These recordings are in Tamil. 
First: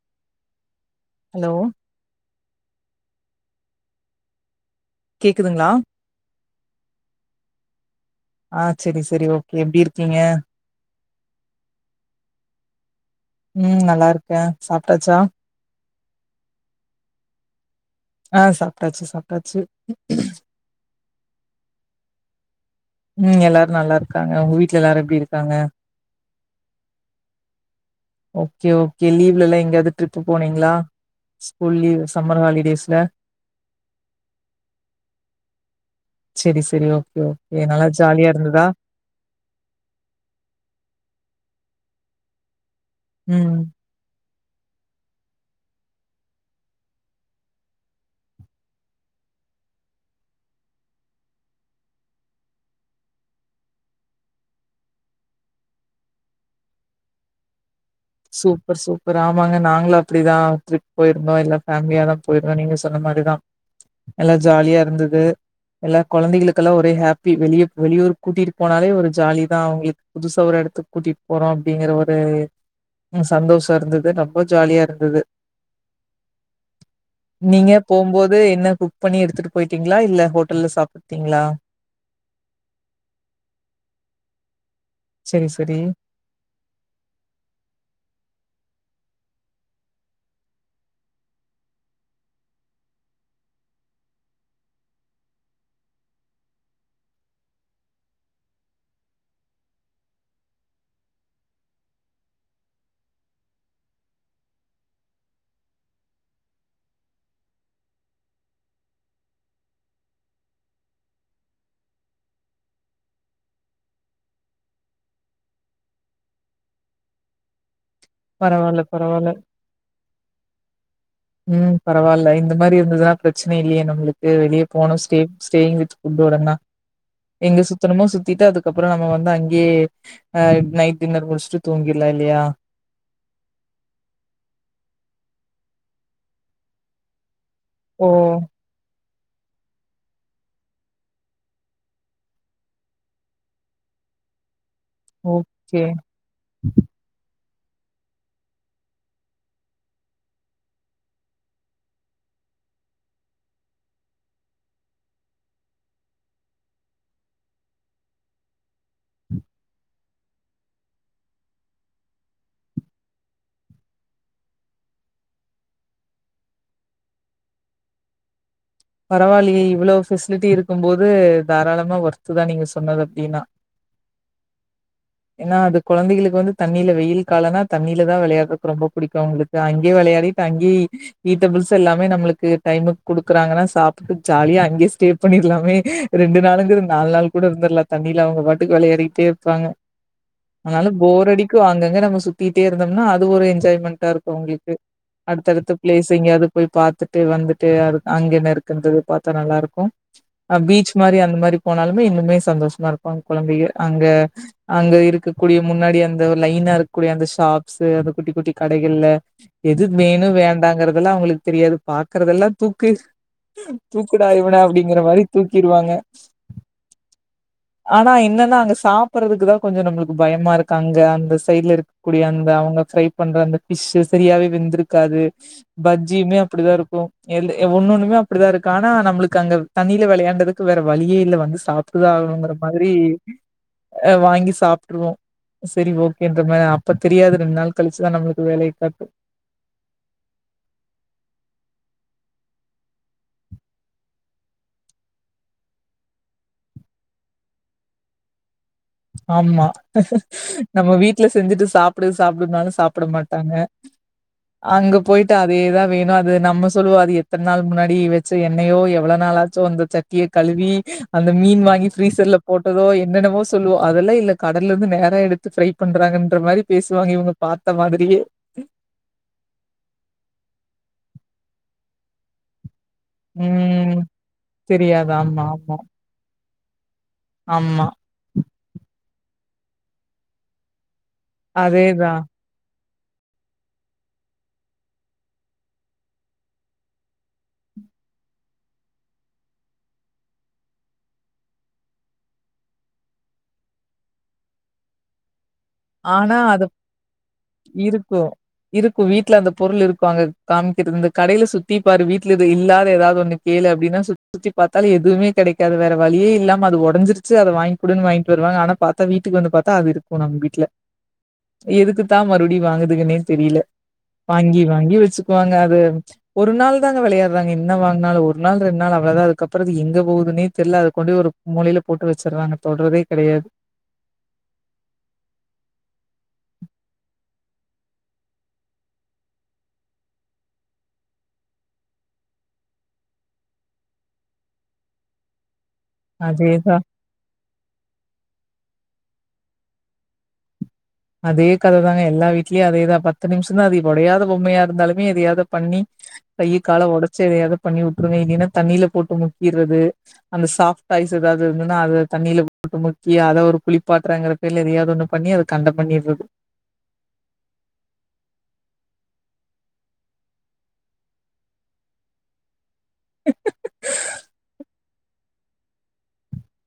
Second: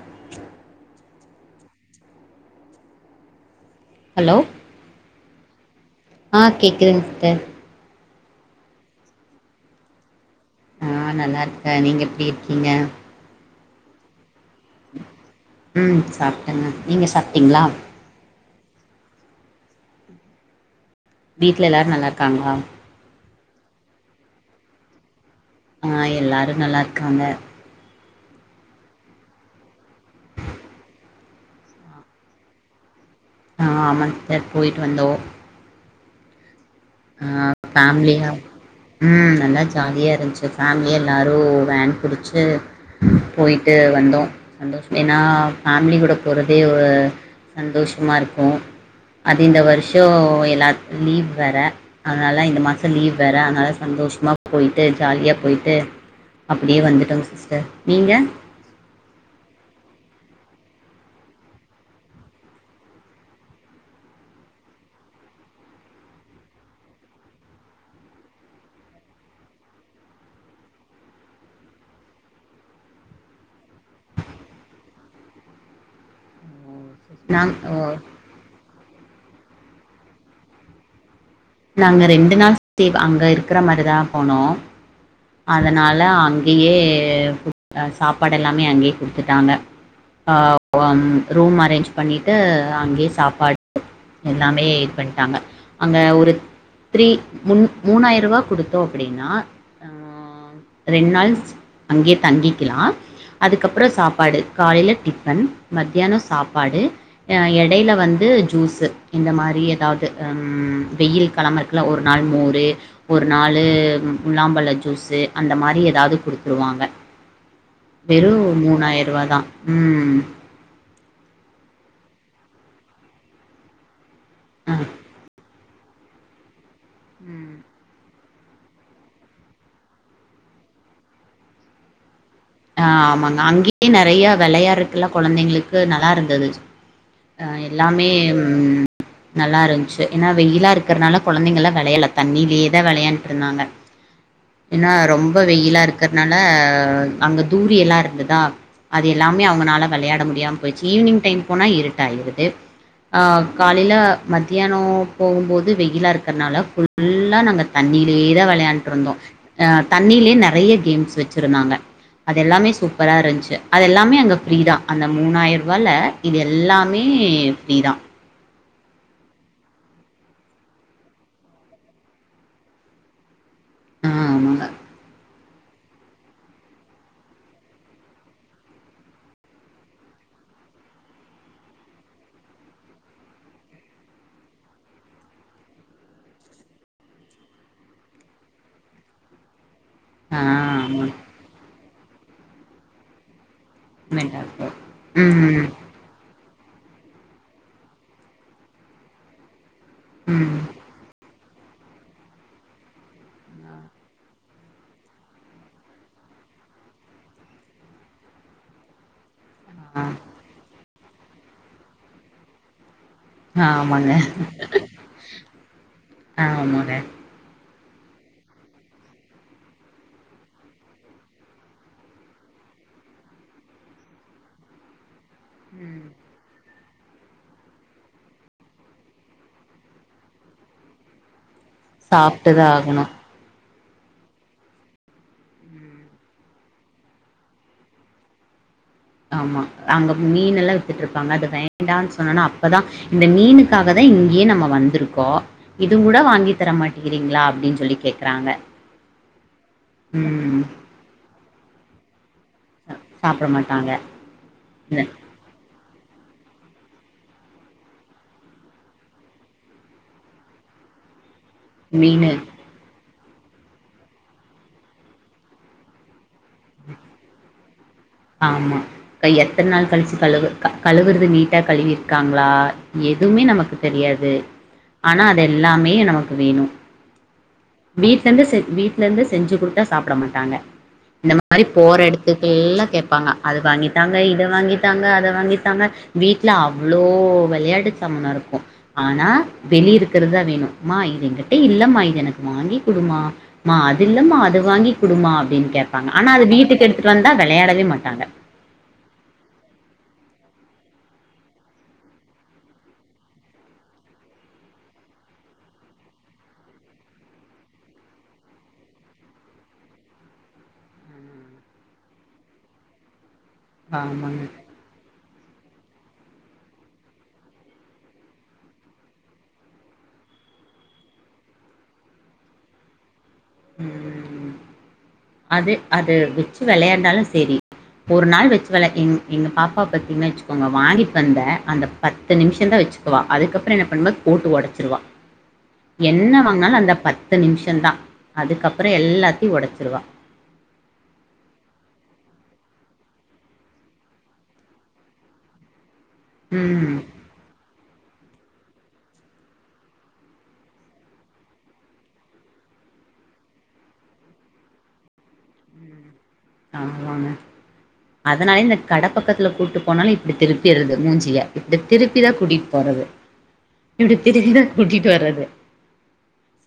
[inaudible] ஹலோ ஹலோ கேக்குதுங்களா ஆஹ் கேக்குதுங் சிஸ்டர் ஆஹ் சரி சரி ஓகே எப்படி இருக்கீங்க ஆ நல்லா இருக்கேன் நீங்க எப்படி இருக்கீங்க உம் நல்லா இருக் ஹ சாப்பிட்டாச்சா ம் சாப்பிட்டங்க நீங்கள் சாப்பிட்டீங்களா ஆஹ் சாப்பிட்டாச்சு சாப்பிட்டாச்சு வீட்ல எல்லாரும் நல்லா இருக்காங்களா உம் எல்லாரும் நல்ல இருக்கிறாங்க உங்க வீட்ல எல்லாரு எப்படி இருக்கீ ஆஹ் எல்லாரும் நல்லாருக்காங்க ஓகே ஓகே லீவ்லெல்லாம் எங்கேயாவது ட்ரிப் போனீங்களா ஸ்கூல் லீவு சம்மர் ஹாலிடேஸ்ல ஆஹ் ஆமாங் சிஸ்டர் போயிட்டு வந்தோம் சரி ஹ ஃபேமிலியா உம் நல்லா ஜாலியா இருந்துச்சு ஃபேமிலியா எல்லாரும் வேன் புடுச்சு ம் போயிட்டு வந்தோம் சந்தோஷம் ஏன்னா ஃபேமிலி கூட போறதே ஒரு சந்தோஷமா இருக்கும் அது இந்த வருஷம் எல்லார்க்கும் லீவ் வேற அதனால இந்த மாசம் லீவ் வேற அதனால சந்தோஷமா போயிட்டு ஜாலியா போயிட்டு அப்படியே வந்துட்டோங்க சிஸ்டர் நீங்கள் சூப்பர் சூப்பர் ஆமாங்க நாங்களு அப்படிதான் ட்ரிப் போயிருந்தோம் எல்லா ஃபேமிலியாதான் போயிருந்தோம் நீங்க சொன்ன மாதிரிதான் எல்லா ஜாலியா இருந்தது எல்லா குழந்தைகளுக்கெல்லாம் ஒரே ஹாப்பி வெளியே வெளியூர் கூட்டிட்டு போனாலே ஒரு ஜாலிதான் அவங்களுக் புதுசா ஒரு இடத்துக்கு கூட்டிட்டு போறோம் அப்படிங்கற ஒரு உம் சந்தோஷம் இருந்தது ரொம்ப ஜாலியா இருந்தது நீங்க நாங்கள் போகும்போது என்ன கு குக் பண்ணி எடுத்துட்டு போய்ட்டீங்களா இல்ல ஹோட்டல்ல சாப்பிட்டு நாங்க ரெண்டு நாள்வ அங்க [unintelligible] இருக்கற மாதிரிதான் போனோம் செரி செரி அதனால அங்கேயே சாப்பாடு எல்லாமே அங்கையே அங்கேயே குடுத்துட்டாங்க உம் ம்ம் ரூம் அரேஞ்ச் பண்ணிட்டு அங்கேயே சாப்பாடு எல்லாமே பண்ணிட்டாங்க அங்கே ஒரு த்ரீ மூணாயிரம் ரூபா கொடுத்தோம் அப்படின்னா ரெண்டு நாள் அங்கேயே தங்கிக்கலாம் அதுக்கப்புறம் சாப்பாடு காலையில டிஃபன் மத்தியானம் சாப்பாடு எடையில வந்து ஜூஸ் இந்த மாதிரி எதாவது வெயில் கிளம்பருக்குல ஒரு நாள் மோர் ஒரு நாள் முலாம்பழ ஜூஸு அந்த மாதிரி ஏதாவது கொடுத்துருவாங்க வெறும் பரவால்ல மூணாயிரம் பரவால்ல ரூவாதான் உம் உம் பரவாயில்ல இந்த மாதிரி இருந்ததுன்னா பிரச்சனை இல்லையே நம்மளுக்கு வெளியே அ. போணும் சேஃப் சரிங்க உங்களோடத தான் ம். எங்க சுத்தணுமோ சுத்த சுத்திட்டு அதுக்கப்புறம் நம்ம வந்து அங்கேயே நைட் டின்னர் முடிச்சுட்டு தூங்கிறலா இல்ல ஆஹ் ஆமாங்க அங்கயே நிறைய விளையாடுறதுக்கு எல்லாம் குழந்தைங்களுக்கு அது நல்லா இருந்தது ஓ எல்லாமே உம் நல்லா இருந்ச்சு ஏன்னா வெயிலா இருக்கறனால குழந்தைங்கள்லா வெளையல தண்ணிலியேதா வெளையான்ட்டு இருந்தாங்க ஏன்னா ரொம்ப வெயிலா ஓகே இருக்கற்னால ஆ அங்க தூரி எல்லா இருந்ததா அது எல்லாமே அவங்கனால வெளையாட முடியாம போயிச்சு ஈவினிங் டைம் போனா இருட்ட ஆயிறது ஆ காலைல மத்தியானொ போகும்போது வெயிலா இருக்கற்னால ஃபுல்லா நாங்க தண்ணிலயே தா வெளையாண்ட்ருந்தோ அஹ் தண்ணியிலயே நெறைய கேம்ஸ் வெச்சிருந்தாங்க அத எல்லாமே சூப்பரா இருந்ச்சு அது எல்லாமே அங்க ஃப்ரீதா அந்த மூணாயிர் ருவால இது எல்லாமே ஃப்ரீதா பரவா இல்லயே இவ்ளோ ஃபெசிலிடி இருக்கும் போது தாராளமா ஒர்த் தா நீங்க சொன்னது அப்டின்னா ஆஹ் ஆமாங்க ஏன்னா அது கொழந்தைகளுக்கு வந்து தண்ணில வெயில் காலனா தண்ணில தா வெளையாடுறதுக்கு ரொம்ப புடிக்கு அவங்களுக்கு அங்கயே வெளையாடிட்டு அங்கேயே ஈடபிள்ஸ் எல்லாமே நம்ளுக்கு டைமுக்கு குடுக்குறாங்கன்னா ச் சாப்ட்டுட்டு ஜாலியா அங்கயே ஸ்டே பண்ணிட்லாமே ரெண்டு நாளுங்குற நாலு நாள் கூட இருந்துட்லா தண்ணியில அவங்க பாட்டுக்கு வெளையாடிட்டே இருப்பாங்க ஆமாங்க ஆ அதனால ஆமாங்க போர் அடிக்கு ஆங்க ங்க நம்ம சுத்திட்டே இருந்தோம்னா அது ஒரு என் ஜாய்மெண்டா இருக்கு அவுங்களுக்கு ம் அடுத்தடுத்த பிளேஸ் எங்கேயாது போய் பாத்துட்டு வந்துட்டு அரு அங்க என்ன இருக் குன்ரது பாத்தா நல்லா இருக்கு ம் அஹ் பீச் மாரி அந்த மாரிப் போனாலுமே இன்னுமே சந்தோஷமா இருக்கு அங்க் குழந்தைங்க அங்க அங்க இருக்கக்கூடிய முன்னாடி அந்த லைனா இருக்கக்கூடிய அந்த ஷாப்ஸ் அந்த குட்டி குட்டி கடைகள்ல எது ஆ வேணு வேண்டாங்கற அதெல்லா அவங்களுக்கு தெரியாது பாக்குறதெல்லா தூக்கு ஆமாங்க தூக்குடா இவன அப்டிங்குற மாரி தூக்கிடுவாங்க ஆமாங்க ஆனா என்னன்னா அங்க சாப்பறதுக்கு தா கொஞ்சொ நம்ளுக்கு பயமா இருக்கு அங்க அந்த சைட்ல இருக்கக்கூடிய அந்த அவங்க ஃப்ரை பண்ற அந்த ஃபிஷ் சரியாவே வெந்துருக்காது ம் பஜ்ஜியுமே அப்டிதா இருக் கொ எல்லு ஒண்ணு ஒண்ணுமே அப்டிதா இருக்கு ஆனா நம்ளுக்கு அங்க தண்ணில வெளையாண்டதுக்கு வேற வழியே இல்ல வந்துச் சாப்ட்டுதா ஆகனுங்க இந்த மாதிரி அஹ் வாங்கி சாப்ட்ருவோ சரி ஓகேன்ற மாரி அப்ப தெரியாது ரெண்டு நாள் கழிச்சுதா நம்ளுக்கு வேலைய காட் ஆமா அங்க மீன் இப்பதா இந்த மீனுக்காக தா இங்கேயே நம்ம வந்துருக்கோ இது கூட வாங்கி தரமாட்டேங்கிறீங்களா அப்டின்னு சொல்லி கேக்குறாங்க ஆமா ம் நம்ம வீட்ல செஞ்சுட்டுச் சாப்டு ச் சாப்டுனாலு சாப்ட மாட்டாங்க அங்க இந்த போய்ட்டு அதேதா வேணு அ து நம்ம சொல்லுவோ அது எத்தன நாள் முன்னாடி வெச்ச என்னயோ எவ்வள நாளாச்சோ அந்த சட்டிய கழுவி அந் த மீன் வாங்கி மீனு ஃபிரீசர்ல போட்டதோ எ என்னன்னமோச் சொல்லுவோ அதெல்லா இல்ல கடல்லருந்து நேரா எடுத்து ஃபிரை பண்றாங்கன் ஒருமாறி பேசுவங்க இவங்க பாத் தமாது ஆமா க எத்தன் நாள் கல்ச்சு கலுவு கலுவுறது நீ ட்ட கழுவிர்க்காங்களா எதுவுமே நமக்கு ம் தெரியாது தெரியாது ஆனா ஆமா ஆமா அதெல்லாமே நமக்கு வேணும் ஆமா வீட்ல இருந்து செஞ் வீட்ல இருந்து செஞ்சு கொடுத்தா சாப்ட மாட்டாங்க இந்த மாரி போற அதேதா எடத்துக்கெல்லாம் கே ப்பாங்க அது வாங்கித்தாங்க இத வாங்கித்தாங்க அத வாங்கித்தாங்க வீட்ல அவ்வளோ விளையாட்டு சமனம் இருக்கும் ஆனா வெளி இருக்கிறதுதான் வேணும்மா இதன்கிட்ட இல்ல மா இது எனக்கு வாங்கி கொடுமா மா அது இல்லமா அத வாங்கி கொடுமா அப்படின்ட் கேட்பாங்க ஆனா அது வீட்டுக்கு எடுத்துட்டு வந்தா விளையாடவே மாட்டாங்க இப்ப அங்க காமிக்கிறது இந்த கடையில சுத்தி பாரு வீட்ல இது இல்லாத ஏதாவது ஒன்னு கேளு அப்படின்னா சுத்தி சுத்தி பாத்தாலு எதுமே கெடக்காது வேற வழியே இல்லாம அது உடைஞ்சிருச்சு அத வாங்கி குடுன்னு வாங்கிட்டு வருவாங்க ஆனா பாத்தா வீட்டுக்கு வந்து பாத்தா அது இருக்கும் நம்ம வீட்ல எதுக்குத்தான் மறுபடியும் வாங்குதுகனே தெரியல ஆமாங்க. வாங்கி வாங்கி வச்சுக்குவாங்க அது ஒரு நாள் தாங்க வெளையாடுறாங்க என்ன வாங்னாலு ஒரு நாள் ரெண் நாள் அவ்ளதான் அதுக்கப்பறம் அது எங்க போகுதுனே தெரியல அது கொண்டு ஒரு மூலயில போட்டு வச்சுறாங்க தொட்றதே கெடையாது ம்ம் ம் அது அது வச்சு வெளையாட்னாலு சரி ஒரு நாள் வச்சு விள எங் எங்க பாப்பா பாத்திங்னா வச்சுக்கோங்க வாங்கிட்வந்த அந்த பத்து நிமிஷந்தா வச்சுக்குவா அதுக்கப்பற என்ன பண்ணுவா போட்டு ஒடைச்சிருவா என்ன அதேதா வாங்னாலும் அந்த பத்து நிமிஷந்தான் அதுக்கப் அப்பற எல்லாத்தையு ஒடைச்சிருவா அதே கத தாங்க எல்லா வீட்லயு அதேதா பத்து நிமிஷ தான் அது உடையாத பொம்மையா இருந்தாலுமே எதையாவது பண்ணி கைய கால ம். ஒடச்சு எதையாவது பண்ணி உ அப்றோ தண்ணியில போட்டு முக்கீறது அந்த ஸாப்டாஸ் ஏதாவது இருந்தன்னா அத தண்ணியில போட்டு முக்கி அத ஒரு குளிப்பாட்டுறங்கறல பேர்ல எதயாவது ஒன்னு பண்ணி அத கண்ட பண்ணிற்றது ஆமாங்க அதனால இந்த கடப்பக்கத்துல கூட்டு போனாலு இப்படி திருப்பிடுறது மூஞ்சிய இப்படி திருப்பி தான் கூட்டி போறது இப்படி திருபிதான் கூட்டிட்டு வர்றது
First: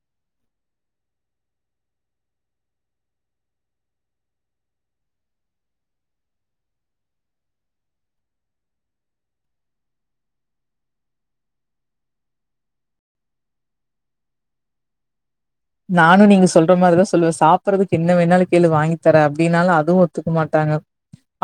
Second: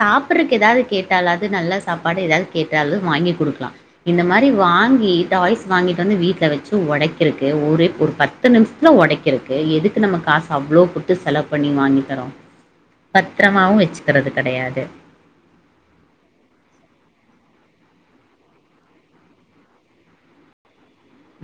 சாப்றகு ஏதாது கேட்டாலது நல்ல சாப்பாடு ஏதாது கேட்டாலு வாங்கி கொடுகலா இந்த மாரி [inaudible] நானு நீங்க சொல்ற மாரிதா சொல்லுவே சாப்றதுக்கு என்ன வேணுாலு கேளு வாங்கிதர அதுவும் ஒத்துக்க மாட்டாங்க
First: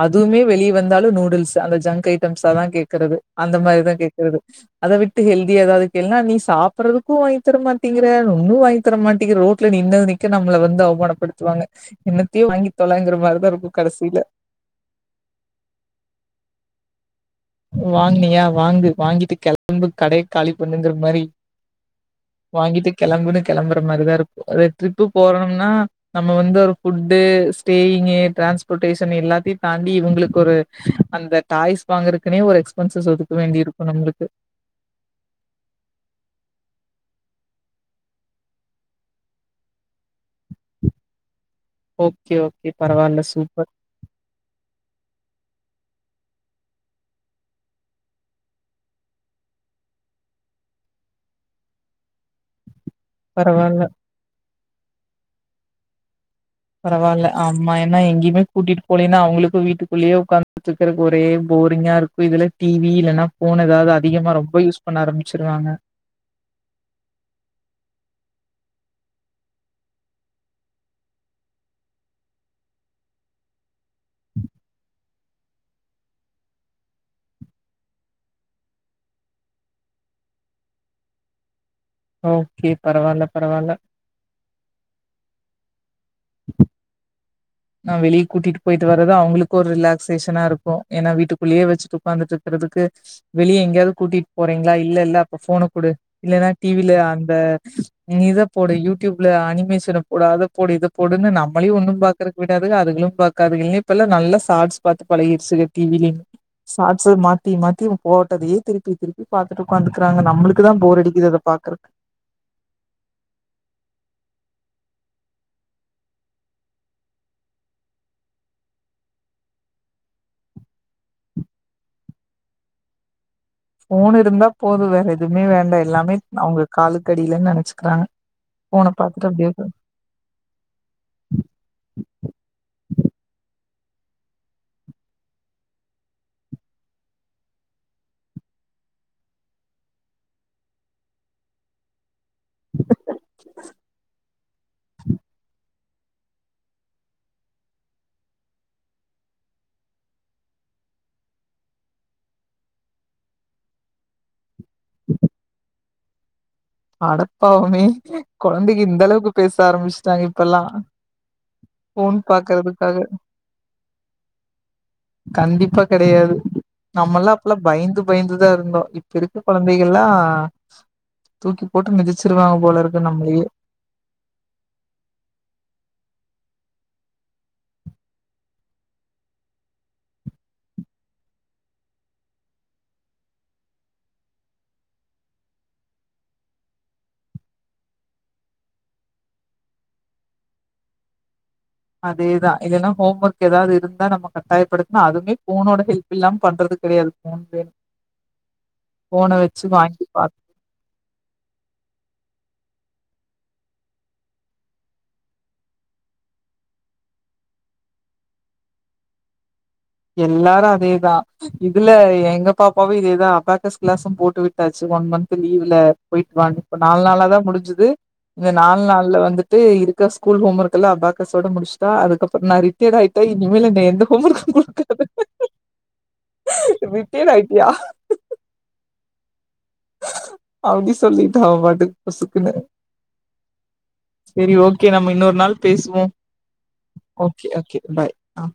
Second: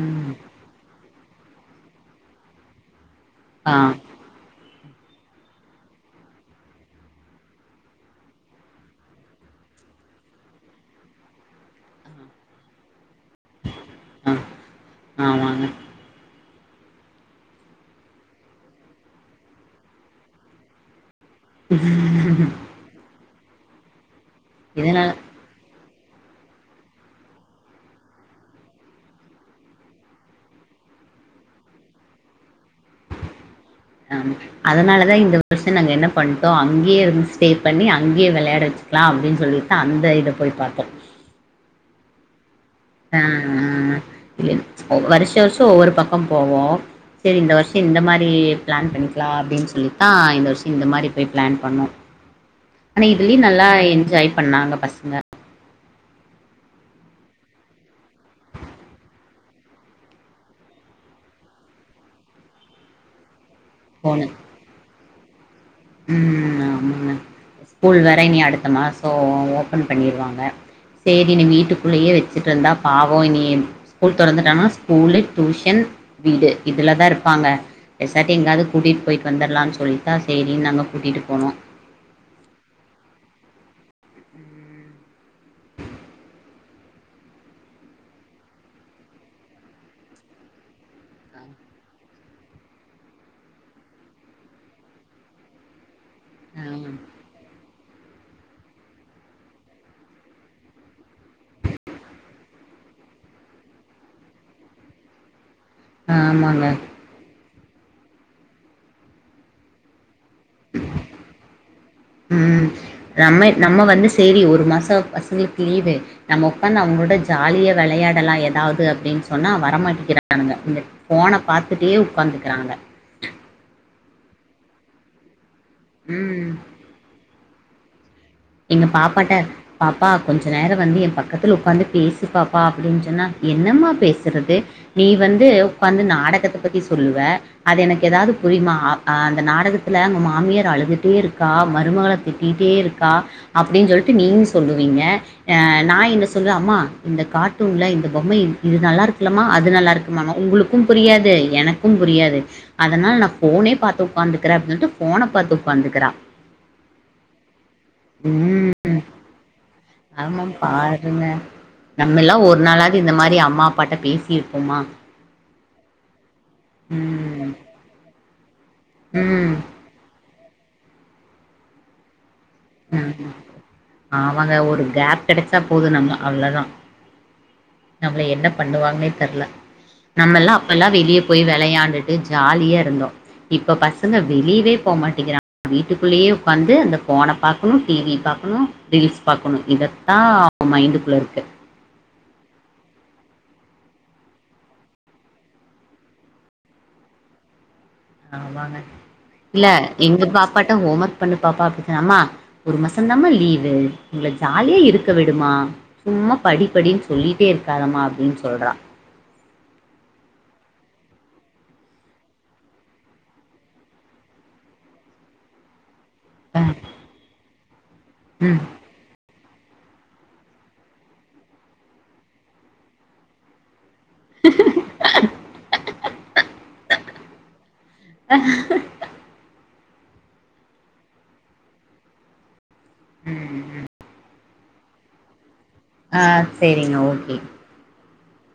ம். அதுமே வெளிய வந்தாலு நூடுல்ஸ் அந்த ஜங்க் ஐட்டம்ஸ் தா கேக்றது அந்த ஆ, மாரிதா கேக்குறது அத விட்டு ஹெல்தி ஏதாவ்துகேல்னா நீ சாப்பறதுக்கு வாங்கி தர மாட்டிங்கற ஒன்னு வாங்க டரோட்ல நின்று நிக்க நம்ம வந்து அவமானப்படுத்துவாங்க என்னத்தையோ வாங்கி தொல [unintelligible] கடசில ஆ. ஆமாங்க. வாங்னியா வாங்கு வாங்கிட் டு கெளம்பு கடைய காலி பண்ணுங்ற மாரி வாங்கிட்டு கெளம்புனு கெளம்ற மாரிதாருக் ஒரு டிரிப்பு இதனால போறம்னா நம்ம வந்து ஒரு ஃபுட்டு ஸ்டேயிங்இ டிரான்ஸ்போடேஷன் எல்லாதி தாண்டி இவுங்ளுகு ஒரு அந்த டாய்ஸ் வாங்றக் கின்னே ஒரு ஆமா அதனாலதா இந்த வர்ஷோ நாங்க என்ன பண்டோ அங்கேயே இன்ஸ்பெயர் பண்ணி அங்யே வெளயாட வெச்கலா அப்டினு சொலிடு அந்த இத போய் பாத்தோ ஓகே ஓக் கே பரவால சூப்பர் இல்ல வருஷோ வர்ஷோ ஒவொரு பக்க போவோ செரி இந்த வருஷ் இந்த மாரி பிளான் பண்ணிக்லா அப்டின் சொல்லிதா இந்த வர்ஷ் இந்த மாரி போய் பிளான் பண்ணோ ஆனா இதிலி நல்லா பரவால்ல என்ஜாய் பண்ணாங்கப் பஸ்ங்க பரவால்ல ஆமா ஏனா எங்கிமே கூட்டிடு போலினா அவங்ளுகு வீட்டுகுளேயே உக்காந்துட்ருகறக்கு ஒரே போரிங்கா இருக்கு இதுல டி வி இல்லனா ஃபோன் ஏதாவ்து அதிகமா ரொம்ப யூஸ் பண்ண ஆரம்பி ச்ருவாங்க உம் ம் ஆமாங்க ஸ்கூல் வேற இனி அடுத்த மாசோ ஓபன் பண்ணிருவாங்க சேரி இனி வீட்டுகுள்ளயே வெச்சிட்ருந்தா பாவோ இனி ஸ்கூல் தொறந்துடானா ஸ்கூலு டியூஷன் வீடு இதுலதா இருபாங்க பேசாட்டி எங்காது கூட்டிட் போய்ட் வந்தரலான் சொல்லித்தா சேரி நாங்க கூட்டிட்டு போனோ ஓகே பரவால பரவால உம் [inaudible] நா வெளி கூட்டிட்டு போய்ட்டு வர தா அவுங்ளுகு ஒரு ரிலாஸேஷனா இருக்கு ஏனா வீட்டுகுள்யே வெச்சிட்டு உக்காந்துட்ருகறதுக்கு வெளியே எங்யாது கூட்டிட் போறீங்ளா இல்ல இல்ல அப்ப ஃபோன குடு இல்லனா டி வி ஆ ல அந்த இத போடு யூடியூப்ல அனிமேஷன போடு அத போடு இத போடுனு நம்ளையு ஒண்ணு பாக் கறக்கு விடாதுக அதுகளு பாக்காதுக இல்லி இப்பல்லா நல்லா சாட்ஸ் பாத்து பழகிடுச்சுக டி வி லிம் ஆமாங்க. சாட்ஷு மாத் தி மாத்தி போட்டதயே திருப்பி திருப்பி பாத்துட்டு உகாந்துக்கறாங்க உம் நம்ம நம்ம வந்து சேரி ஒரு ஒரு மாச பசங்களுக்கு லீவு நம்ம உக்காந்து அவங்களோட ஜாலியா விளையாடலா ஏதாவது அப்படின் சொன்னா வரமாட்டிகிறானுங்க இந்த ஃபோன பாத்துட்டே உட்காந்துக்கிறாங்க ஃபோன் இருந்தா போது வேற எதுவுமே வே ண்ட எல்லாமே ம். அவங்க காலுக்கடியில நெனை ச்சுக்கிறாங்க எங்க பாப்பாட்ட பாப்பா கொஞ்ச நேர வந்து என் பக்கத்துல உ்காந்து பேசு பாப்பா அப்படின் சொன்னா என்னம்மா பேசுறது நீ வந்து உக்காந்து நாடகத்த பத்தி சொல்லுவ அது எனக்கு ஏதாது புரியமா அ அந்த நாடகத்தில அவங்க மாமியாரு அழுதுட்டே இருக்கா மருமகள திட்டிட்டே இருக்கா. அப்படின் சொல்லிட்டு நீங்க சொல்லுவீங்க அ நா இன்ன சொல்லுவே அம்மா இந்த கார்டூன்ல இந்த பொம்மைய இது நல்லா இருக்கில்லம்மா அது நல்லா இருக்குமா உங்களுக்கு புரியாது எனக்கு புரியாது அதனால் நா ஃபோனே பாத்து உக்காந் துகிறே அப்படின் சொல்ட்டு ஃபோன பாத்து உக்காந்துக்கிறா அடப்பாவமே ம் கொழந்தைக இந்த அளவுக்கு பேச ஆரம்பிச்சு ஆமா பாருங்க ஃபோன் நம்மல்லா ஒரு நாளாது பாக்குறதுக்காக இந்த மாரி அம்மா அப்பாட்ட பேசி இருப்போமா கண்டிப்பா கெடையாது நம்மல்லா உம் அப்பல்லா பயந்து பயந்துதா இரு ந்தோ இப்ப இருக்க கொழந்தைகள்லா [inaudible] தூக்கி போட்டு மிதிச்சி ம் ஆமங்க ஒரு கேப் கெடச்சா போது நம்ப அவ்ளோ தா நம்மள என்ன பண்ணுவாங்னே தெர்ல நம்மெல்லா அப்பெல்லா வெளியே போய் விளையாண்டுட்டு ஜாலியா இருந்தோ இப்ப பசங்க வெளிவே போகமாட்டேங்கிறா வீட்டுக்குள்ளேயே உக்காந்து அந்த போன பாக் ஃபுல் டிவி பாக்கணு ரீல்ஸ் பாக்கணு இதத்தா மைண்டுக்குள்ள இருக்கு அதேதா இல்லனா ஹோம் ஒர்க் எதாது இருந்தா நம்ம கட்டாயப்படுத்னா அதுமே போனோட ஹெல்ப் இல்லாம பண்றது கெடையாது போன் [unintelligible] ஆமாங்க வாங்கி எங்க பாத் பாப்பாட்ட ஹோம் ஒர்க் பண்ணு பாப்பா [unintelligible] அம்மா ஒரு மாச தான்மா லீவு எங்ள ஜாலியா இருக்க விடுமா சும்மா படிப்படின் சொல்லிட்டே இருக்காதம்மா அப்டின் சொல்றா எல்லாரு அதே தா இதுல எங்க பாப்பாவு இதே தா அபேக்கஸ் கிளாஸு போட்டு விட்டாச்சு ஒன் மந்த் லீவுல போய்ட்டு [unintelligible] நாள் நாளா தா முடிஞ்சு சுது இந்த ம் நாள் நாள்ல வந்து இது இருக்க ஸ்கூல் ஹோம் ஒர்க் எல்ல அபாகஸோட முடிஷ்ட்டா அதுக்கப்பற் நா ரிட்டேட் ஆயிட்ட இனிமேல் என்ன எந்த ஹோமர்க் குடுக்கா [inaudible] ரிட்டேர் ஆய்ட்டியா [unintelligible] அப்டி சொல்லிட்டா அவன் பாட்டுக் பொசுக்குனு ம் ம் செரி ஓகே நம்ம இன்னொரு நாள் பேசுவோம் ஓகே ஓகே பாய் ஆ